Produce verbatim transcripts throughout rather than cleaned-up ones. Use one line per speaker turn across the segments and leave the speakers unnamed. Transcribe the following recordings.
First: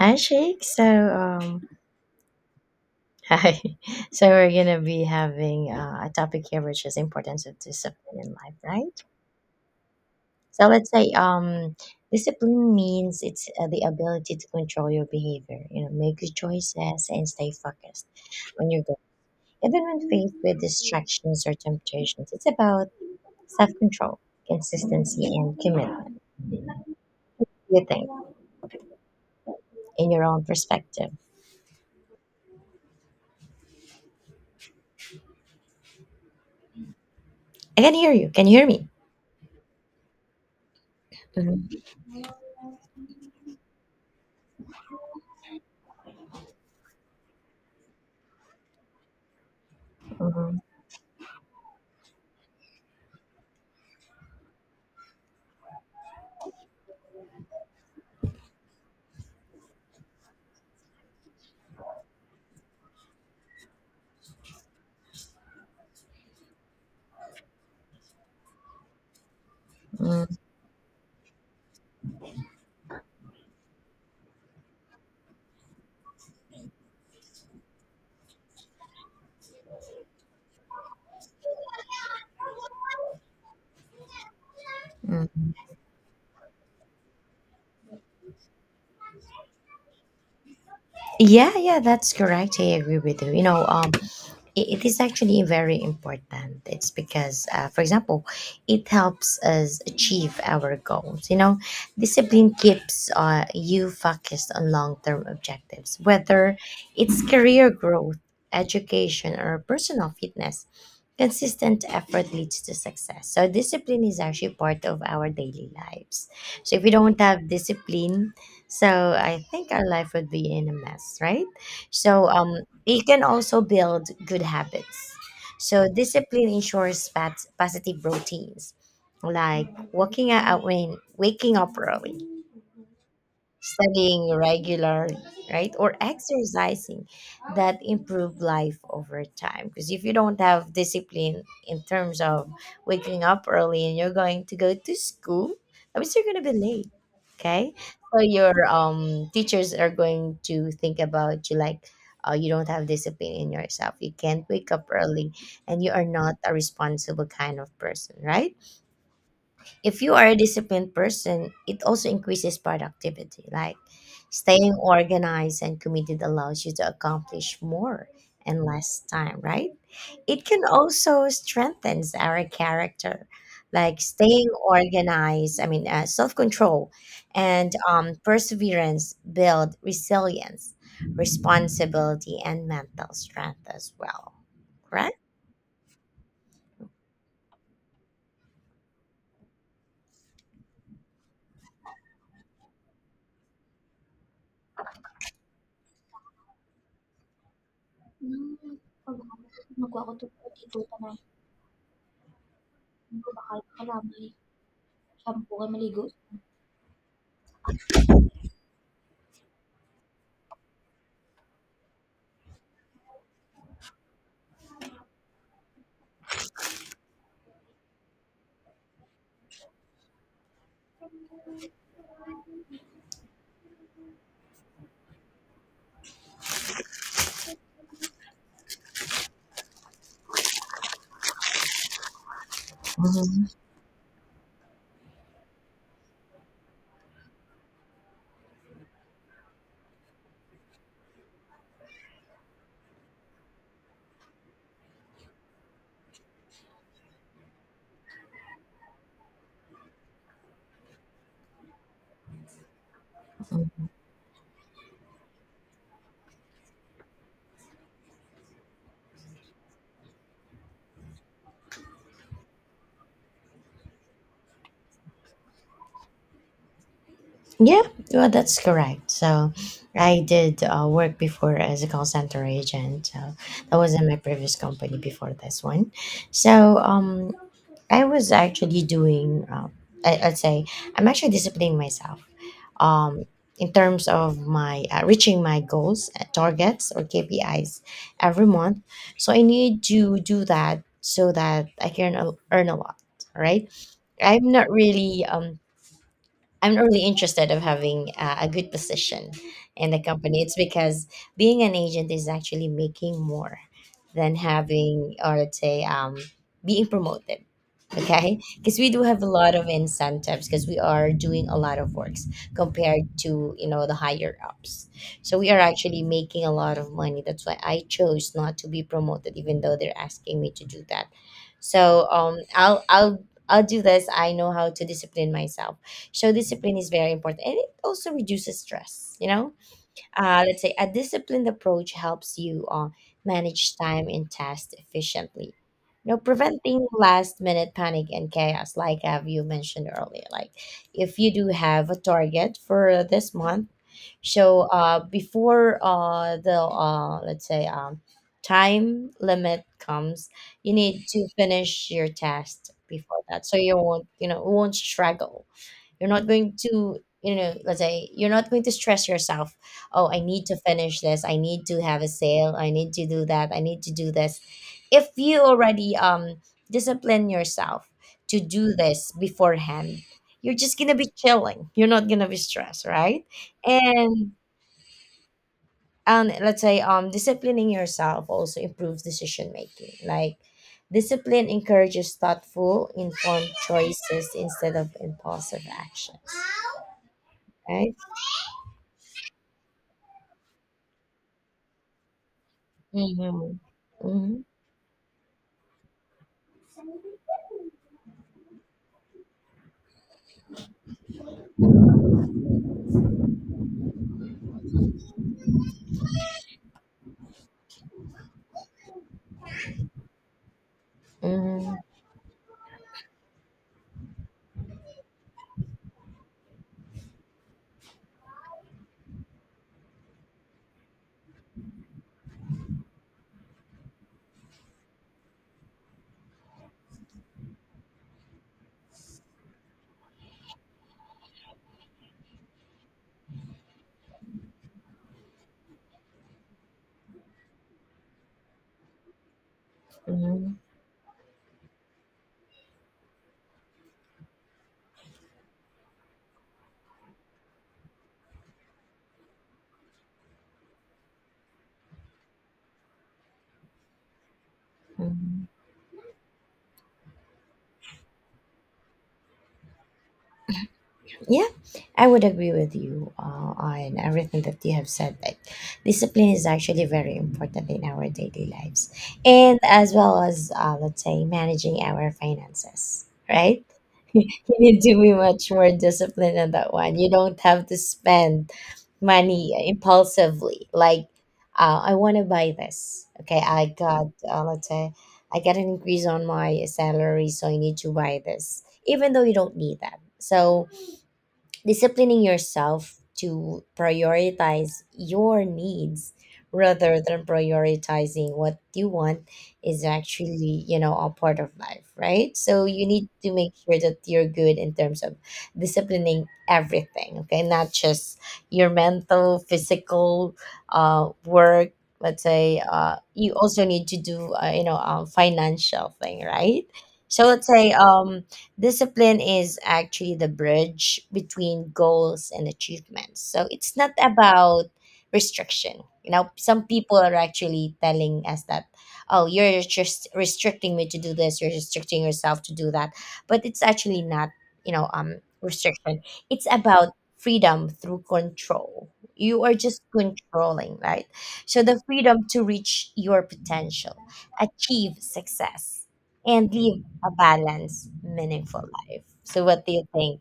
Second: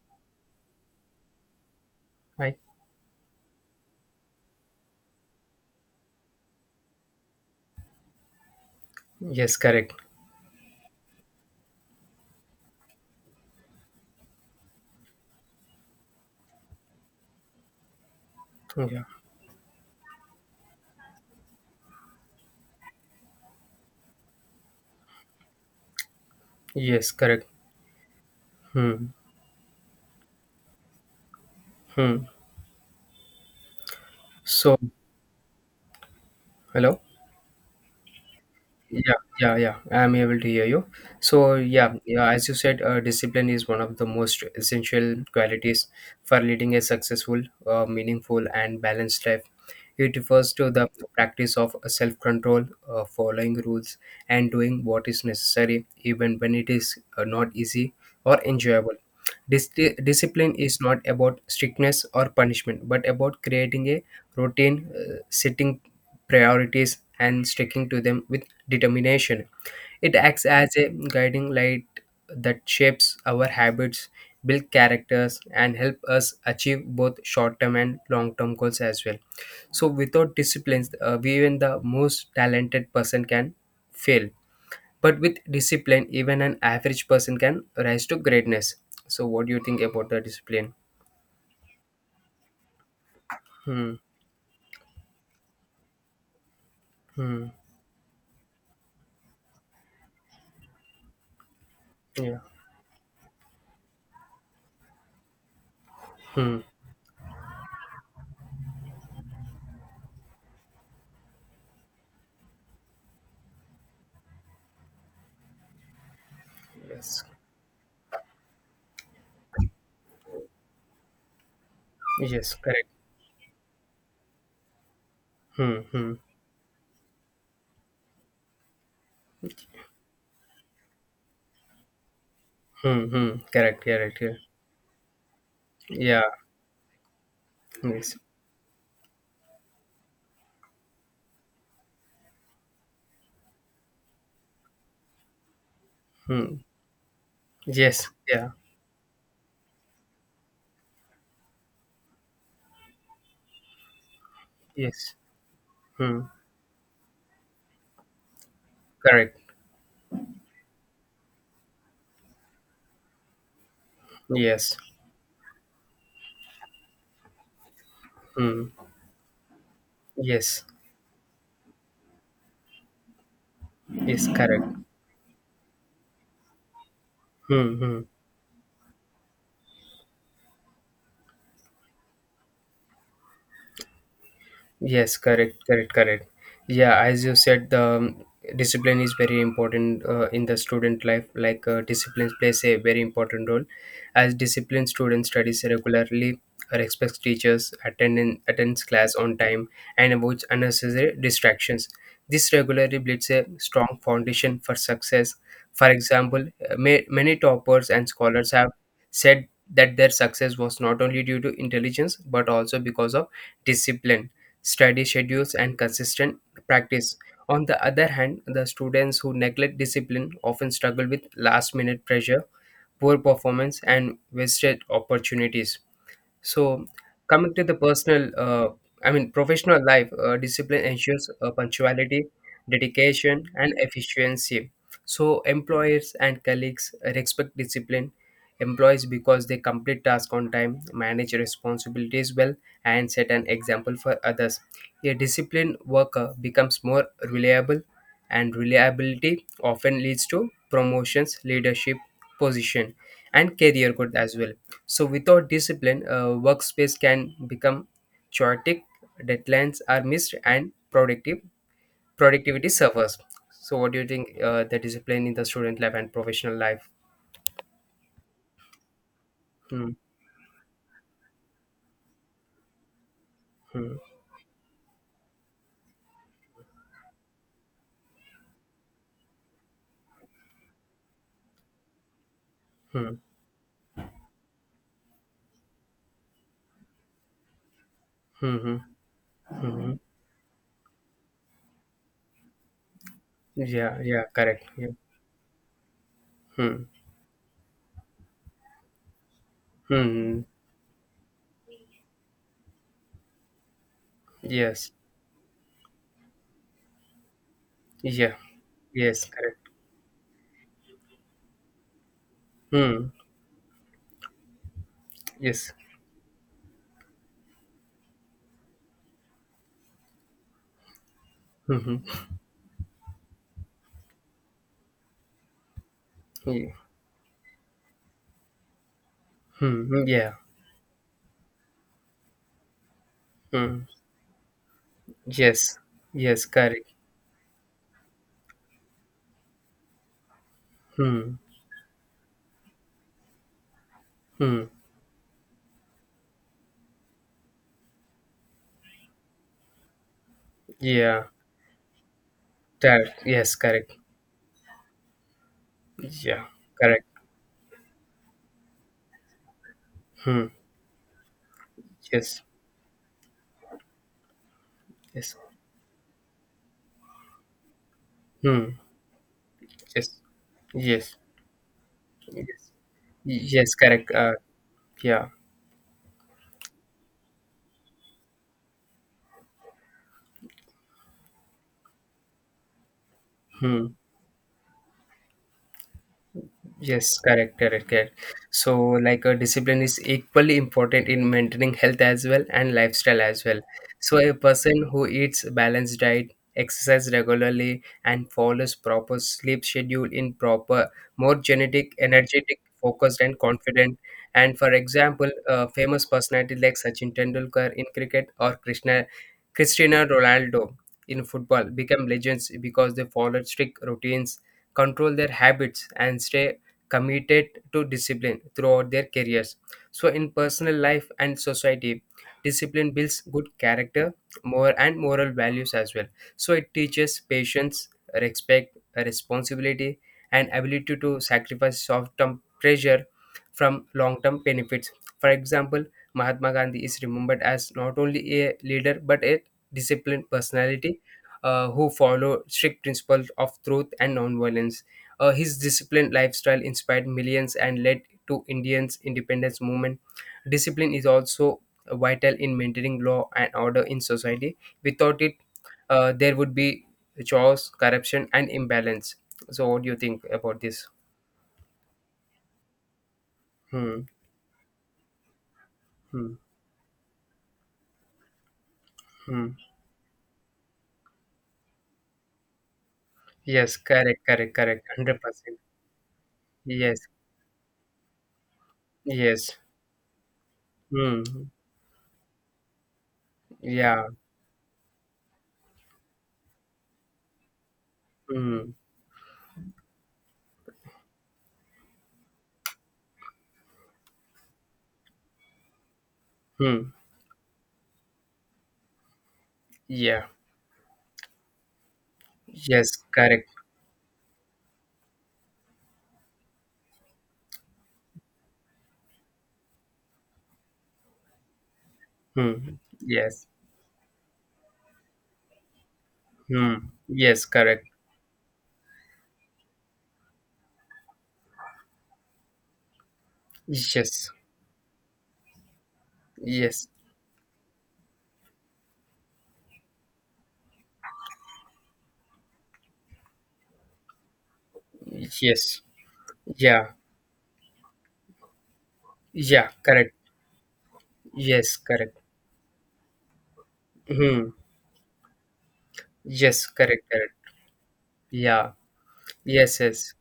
Hi, Sheikh. So, um,
Right.
hi. So we're gonna be having uh, a topic here, which is importance of discipline in life, right?
Yes, correct.
So let's say, um, discipline means it's uh, the ability to control your behavior. You know, make good choices and stay focused when you're good,
Yeah.
even when faced with distractions or temptations. It's about self-control, consistency, and commitment.
Yes, correct.
You think
Hmm.
in your own perspective.
Hmm. So, hello.
I can hear you. Can you hear me?
Yeah, yeah, yeah. I'm able to hear you. So,
Mm-hmm.
yeah, yeah. As you said, uh, discipline is one of the most essential qualities for leading a successful, uh, meaningful, and balanced life. It refers
Mm-hmm,
to the practice of self-control, uh, following rules, and doing what is necessary, even when it is uh, not easy or enjoyable. Dis- Discipline is not about strictness or punishment, but about creating a routine, uh, setting priorities, and sticking to them with determination. It acts as a guiding light that shapes our habits, build characters, and help us achieve both short-term and long-term goals as well. So, without disciplines, uh, even the most talented person can fail. But with
mm-hmm.
discipline, even an average person can rise to greatness. So, what do you think about the discipline?
Yeah, yeah, that's correct. I agree with you. You know, um,
Hmm.
i- it is actually very important. It's because,
Hmm.
uh, for example, it helps us achieve our goals. You know,
Yeah.
discipline keeps uh, you focused on long term objectives, whether
Hmm.
it's career growth, education, or personal fitness. Consistent effort leads to success. So, discipline is actually part of our daily lives. So, if we don't
Yes.
have discipline, so I think our life would be in a mess, right? So,
Yes.
um,
Correct.
you can also build good habits.
Hmm.
So
Hmm.
discipline ensures pat- positive routines, like waking up when waking up early,
Hmm. Hmm. Correct. Correct.
studying
Yeah.
regular, right, or
Yeah.
exercising, that
Yes.
improve life over time, because if you don't have discipline in terms of waking up early and you're going to go to school, that means you're going to be
Hmm.
late. Okay,
Yes.
so
Yeah.
your um teachers are going to think about you like, uh, you don't have discipline in yourself, you can't wake up
Yes.
early, and you are
Hmm.
not a responsible kind of person, right?
Correct.
If you are a disciplined person, it also increases productivity. Like staying
Yes.
organized and committed allows you to accomplish more in
Hmm.
less time, right? It can
Yes.
also strengthens our character. Like
Yes.
staying
Correct.
organized, I mean, uh, self control and
Hmm. Hmm.
um, perseverance build resilience, responsibility, and mental strength as well,
Yes,
correct?
correct, correct, correct. Yeah, as you said, the um, discipline is very important uh, in the student life. Like uh, discipline plays a very important role, as disciplined student studies regularly, respects teachers, attend attends class on time, and avoids unnecessary distractions. This regularly builds a strong foundation for success. For example, uh, ma- many toppers and scholars have said that their success was not only due to intelligence but also because of discipline study schedules, and consistent practice. On the other hand, the students who neglect discipline often struggle with last minute pressure, poor performance, and wasted opportunities. So, coming to the personal, uh, I mean, professional life, uh, discipline ensures uh, punctuality,
Mhm.
dedication, and efficiency. So, employers and colleagues respect discipline. Employees because they complete tasks on time, manage responsibilities well, and set an example for others. A disciplined worker becomes more reliable, and reliability often leads to promotions, leadership, position, and career growth as well. So, without discipline, a workspace can become chaotic, deadlines are missed, and productive productivity suffers. So, what do you think uh, the discipline in the student life and professional life?
Yeah, well, that's correct. So,
Hmm,
I did uh, work before as a call center agent. So that was
hmm,
in my previous company before this one. So, um, I was actually doing. Uh, I, I'd say I'm actually disciplining myself.
hmm,
Um, in terms of my uh, reaching my goals, uh, targets, or K P Is every
hmm,
month. So I
hmm,
need
hmm.
to do that so that I can earn a lot. Right?
Yeah, yeah,
I'm
correct.
not
Yeah.
really um I'm
Hmm,
not really interested of having uh, a good position in the company.
hmm.
It's because being an agent is actually making more than
Yes,
having, or let's say, um, being promoted.
yeah,
Okay, because we do have
yes,
a lot
correct.
of incentives because we are doing a lot of works
Hmm,
compared to, you know, the higher ups. So we are
yes.
actually making a lot of money. That's why I chose not to be promoted, even though they're asking me to do that.
Hmm, hmm,
So um, I'll I'll I'll do this. I know how to discipline myself, so
yeah.
discipline is very important, and it also reduces stress. You know,
Hmm, hmm, yeah.
uh, let's say a disciplined approach helps you uh, manage
Hmm.
time and tasks efficiently,
Yes,
you know,
yes,
preventing
correct.
last minute panic and chaos, like have you mentioned earlier. Like, if you
Hmm,
do have a target for this month, so
hmm,
uh, before uh, the uh, let's say, um, time limit comes, you need
yeah.
to finish your test before
Correct.
that,
Yes,
so you
correct.
won't, you know, won't struggle. You're not
Yeah,
going to,
correct.
you know, let's say, you're not going to stress yourself. Oh, I need
Hmm.
to finish this, I need to have a
Yes.
sale, I need to do that, I need to do this. If
Yes.
you already um discipline yourself to
Hmm.
do this beforehand,
Yes.
you're just gonna be
Yes.
chilling, you're not gonna be
Yes.
stressed, right?
Yes, correct. Uh,
and
yeah.
and let's say, um disciplining yourself also improves decision making. Like discipline encourages thoughtful informed
Hmm.
choices instead of impulsive actions,
Yes, correct, correct,
right?
correct. So, like, a discipline is equally important in maintaining health as well and lifestyle as
Mm-hmm.
well. So, a
Mm-hmm.
person who eats balanced diet, exercise regularly, and follows proper sleep schedule in proper, more genetic, energetic, focused, and confident. And for example, a famous personality like Sachin Tendulkar in cricket or Krishna, Cristiano Ronaldo in football
Mm-hmm.
become legends because they followed strict routines, control their habits, and stay committed to discipline throughout their careers. So, in personal life and society, discipline builds good character, more and moral values as well. So, it teaches patience, respect, responsibility, and ability to sacrifice short-term pleasure from long-term benefits. For example, Mahatma Gandhi is remembered as not only a leader but a disciplined
Mm-hmm.
personality uh, who followed strict principles of truth and nonviolence. Uh, his disciplined lifestyle inspired millions and led to Indians' independence movement. Discipline is also vital in maintaining law and order in society. Without it,
Mm-hmm.
uh, there would be chaos, corruption, and imbalance. So, what do you think about this?
Yeah, I would agree with you uh, on
Hmm.
everything that you have said. Like, discipline
Hmm.
is actually very important in our daily lives,
Hmm.
and as well as, uh, let's say, managing our finances. Right?
Yes. Correct.
You
Correct.
need
Correct.
to be
Hundred
much
percent.
more disciplined on that one.
Yes.
You don't have to spend money
Yes.
impulsively. Like,
Hmm.
uh, I want to buy this. Okay, I
Yeah.
got, uh, let's say, I got an increase on my salary, so I need to buy this,
Hmm.
even though you don't need that. So disciplining yourself to prioritize your needs
Hmm.
rather than prioritizing what you want is
Yeah.
actually, you know, a part of life, right? So you
Yes.
need to
Correct.
make sure that you're good in terms of disciplining everything. Okay, not just your mental, physical, uh work. Let's say,
Hmm.
uh you
Yes.
also need to do, uh, you know um, financial thing, right?
Hmm.
So
Yes.
let's say,
Correct.
um discipline is actually the bridge between goals and achievements. So it's not
Yes,
about restriction. You know, some
yes,
people are actually telling us that, oh, you're just restricting me to do this, you're restricting yourself to do that. But it's actually not, you know, um,
yes,
restriction. It's about
yeah,
freedom through control. You are
yeah,
just
correct.
controlling, right? So
Yes,
the
correct.
freedom to reach your potential,
Hmm.
achieve success, and
Yes,
live
correct,
a
correct.
balanced, meaningful
Yeah,
life. So, what do
yes,
you
yes,
think?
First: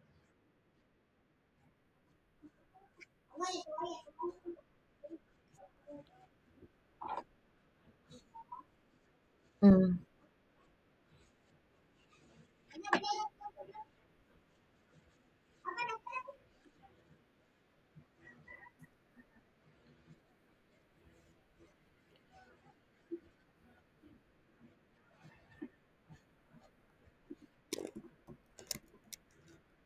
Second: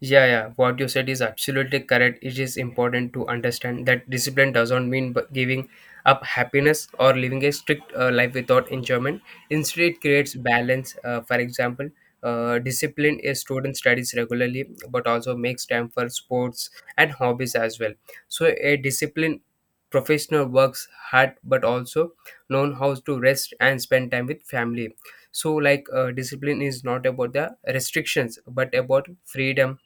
yeah, yeah, what you said is absolutely correct. It is important to understand that discipline doesn't mean b- giving up happiness or living a strict uh, life without enjoyment. Instead,
Mm,
it creates balance. Uh, for example, uh, discipline a student studies regularly but also makes time for sports and hobbies as well. So, a disciplined professional works hard but also known how to rest and spend time with family. So like uh, discipline is not about the restrictions but about freedom,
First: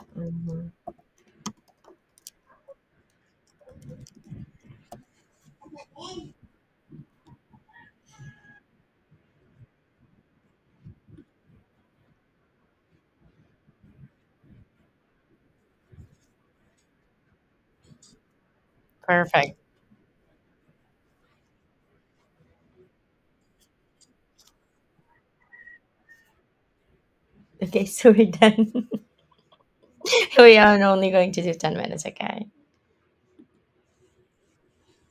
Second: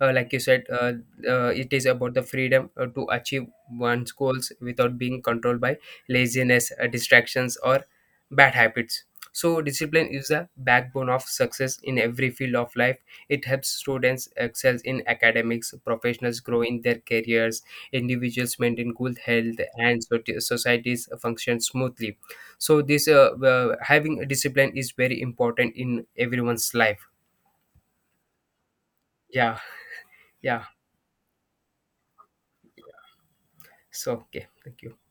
uh, like you said
mhm.
uh, uh, it is about the freedom uh, to achieve one's goals without being controlled by laziness, uh, distractions, or bad habits. So discipline is the backbone of success in every field of life. It helps students excel in academics, professionals grow in their careers, individuals maintain good
Perfect.
health, and so- societies function smoothly. So this, uh, uh, having discipline is very important in everyone's life.
Okay, so we're done.
Yeah.
We
Yeah.
are only going to do ten minutes, okay?
So okay, thank you.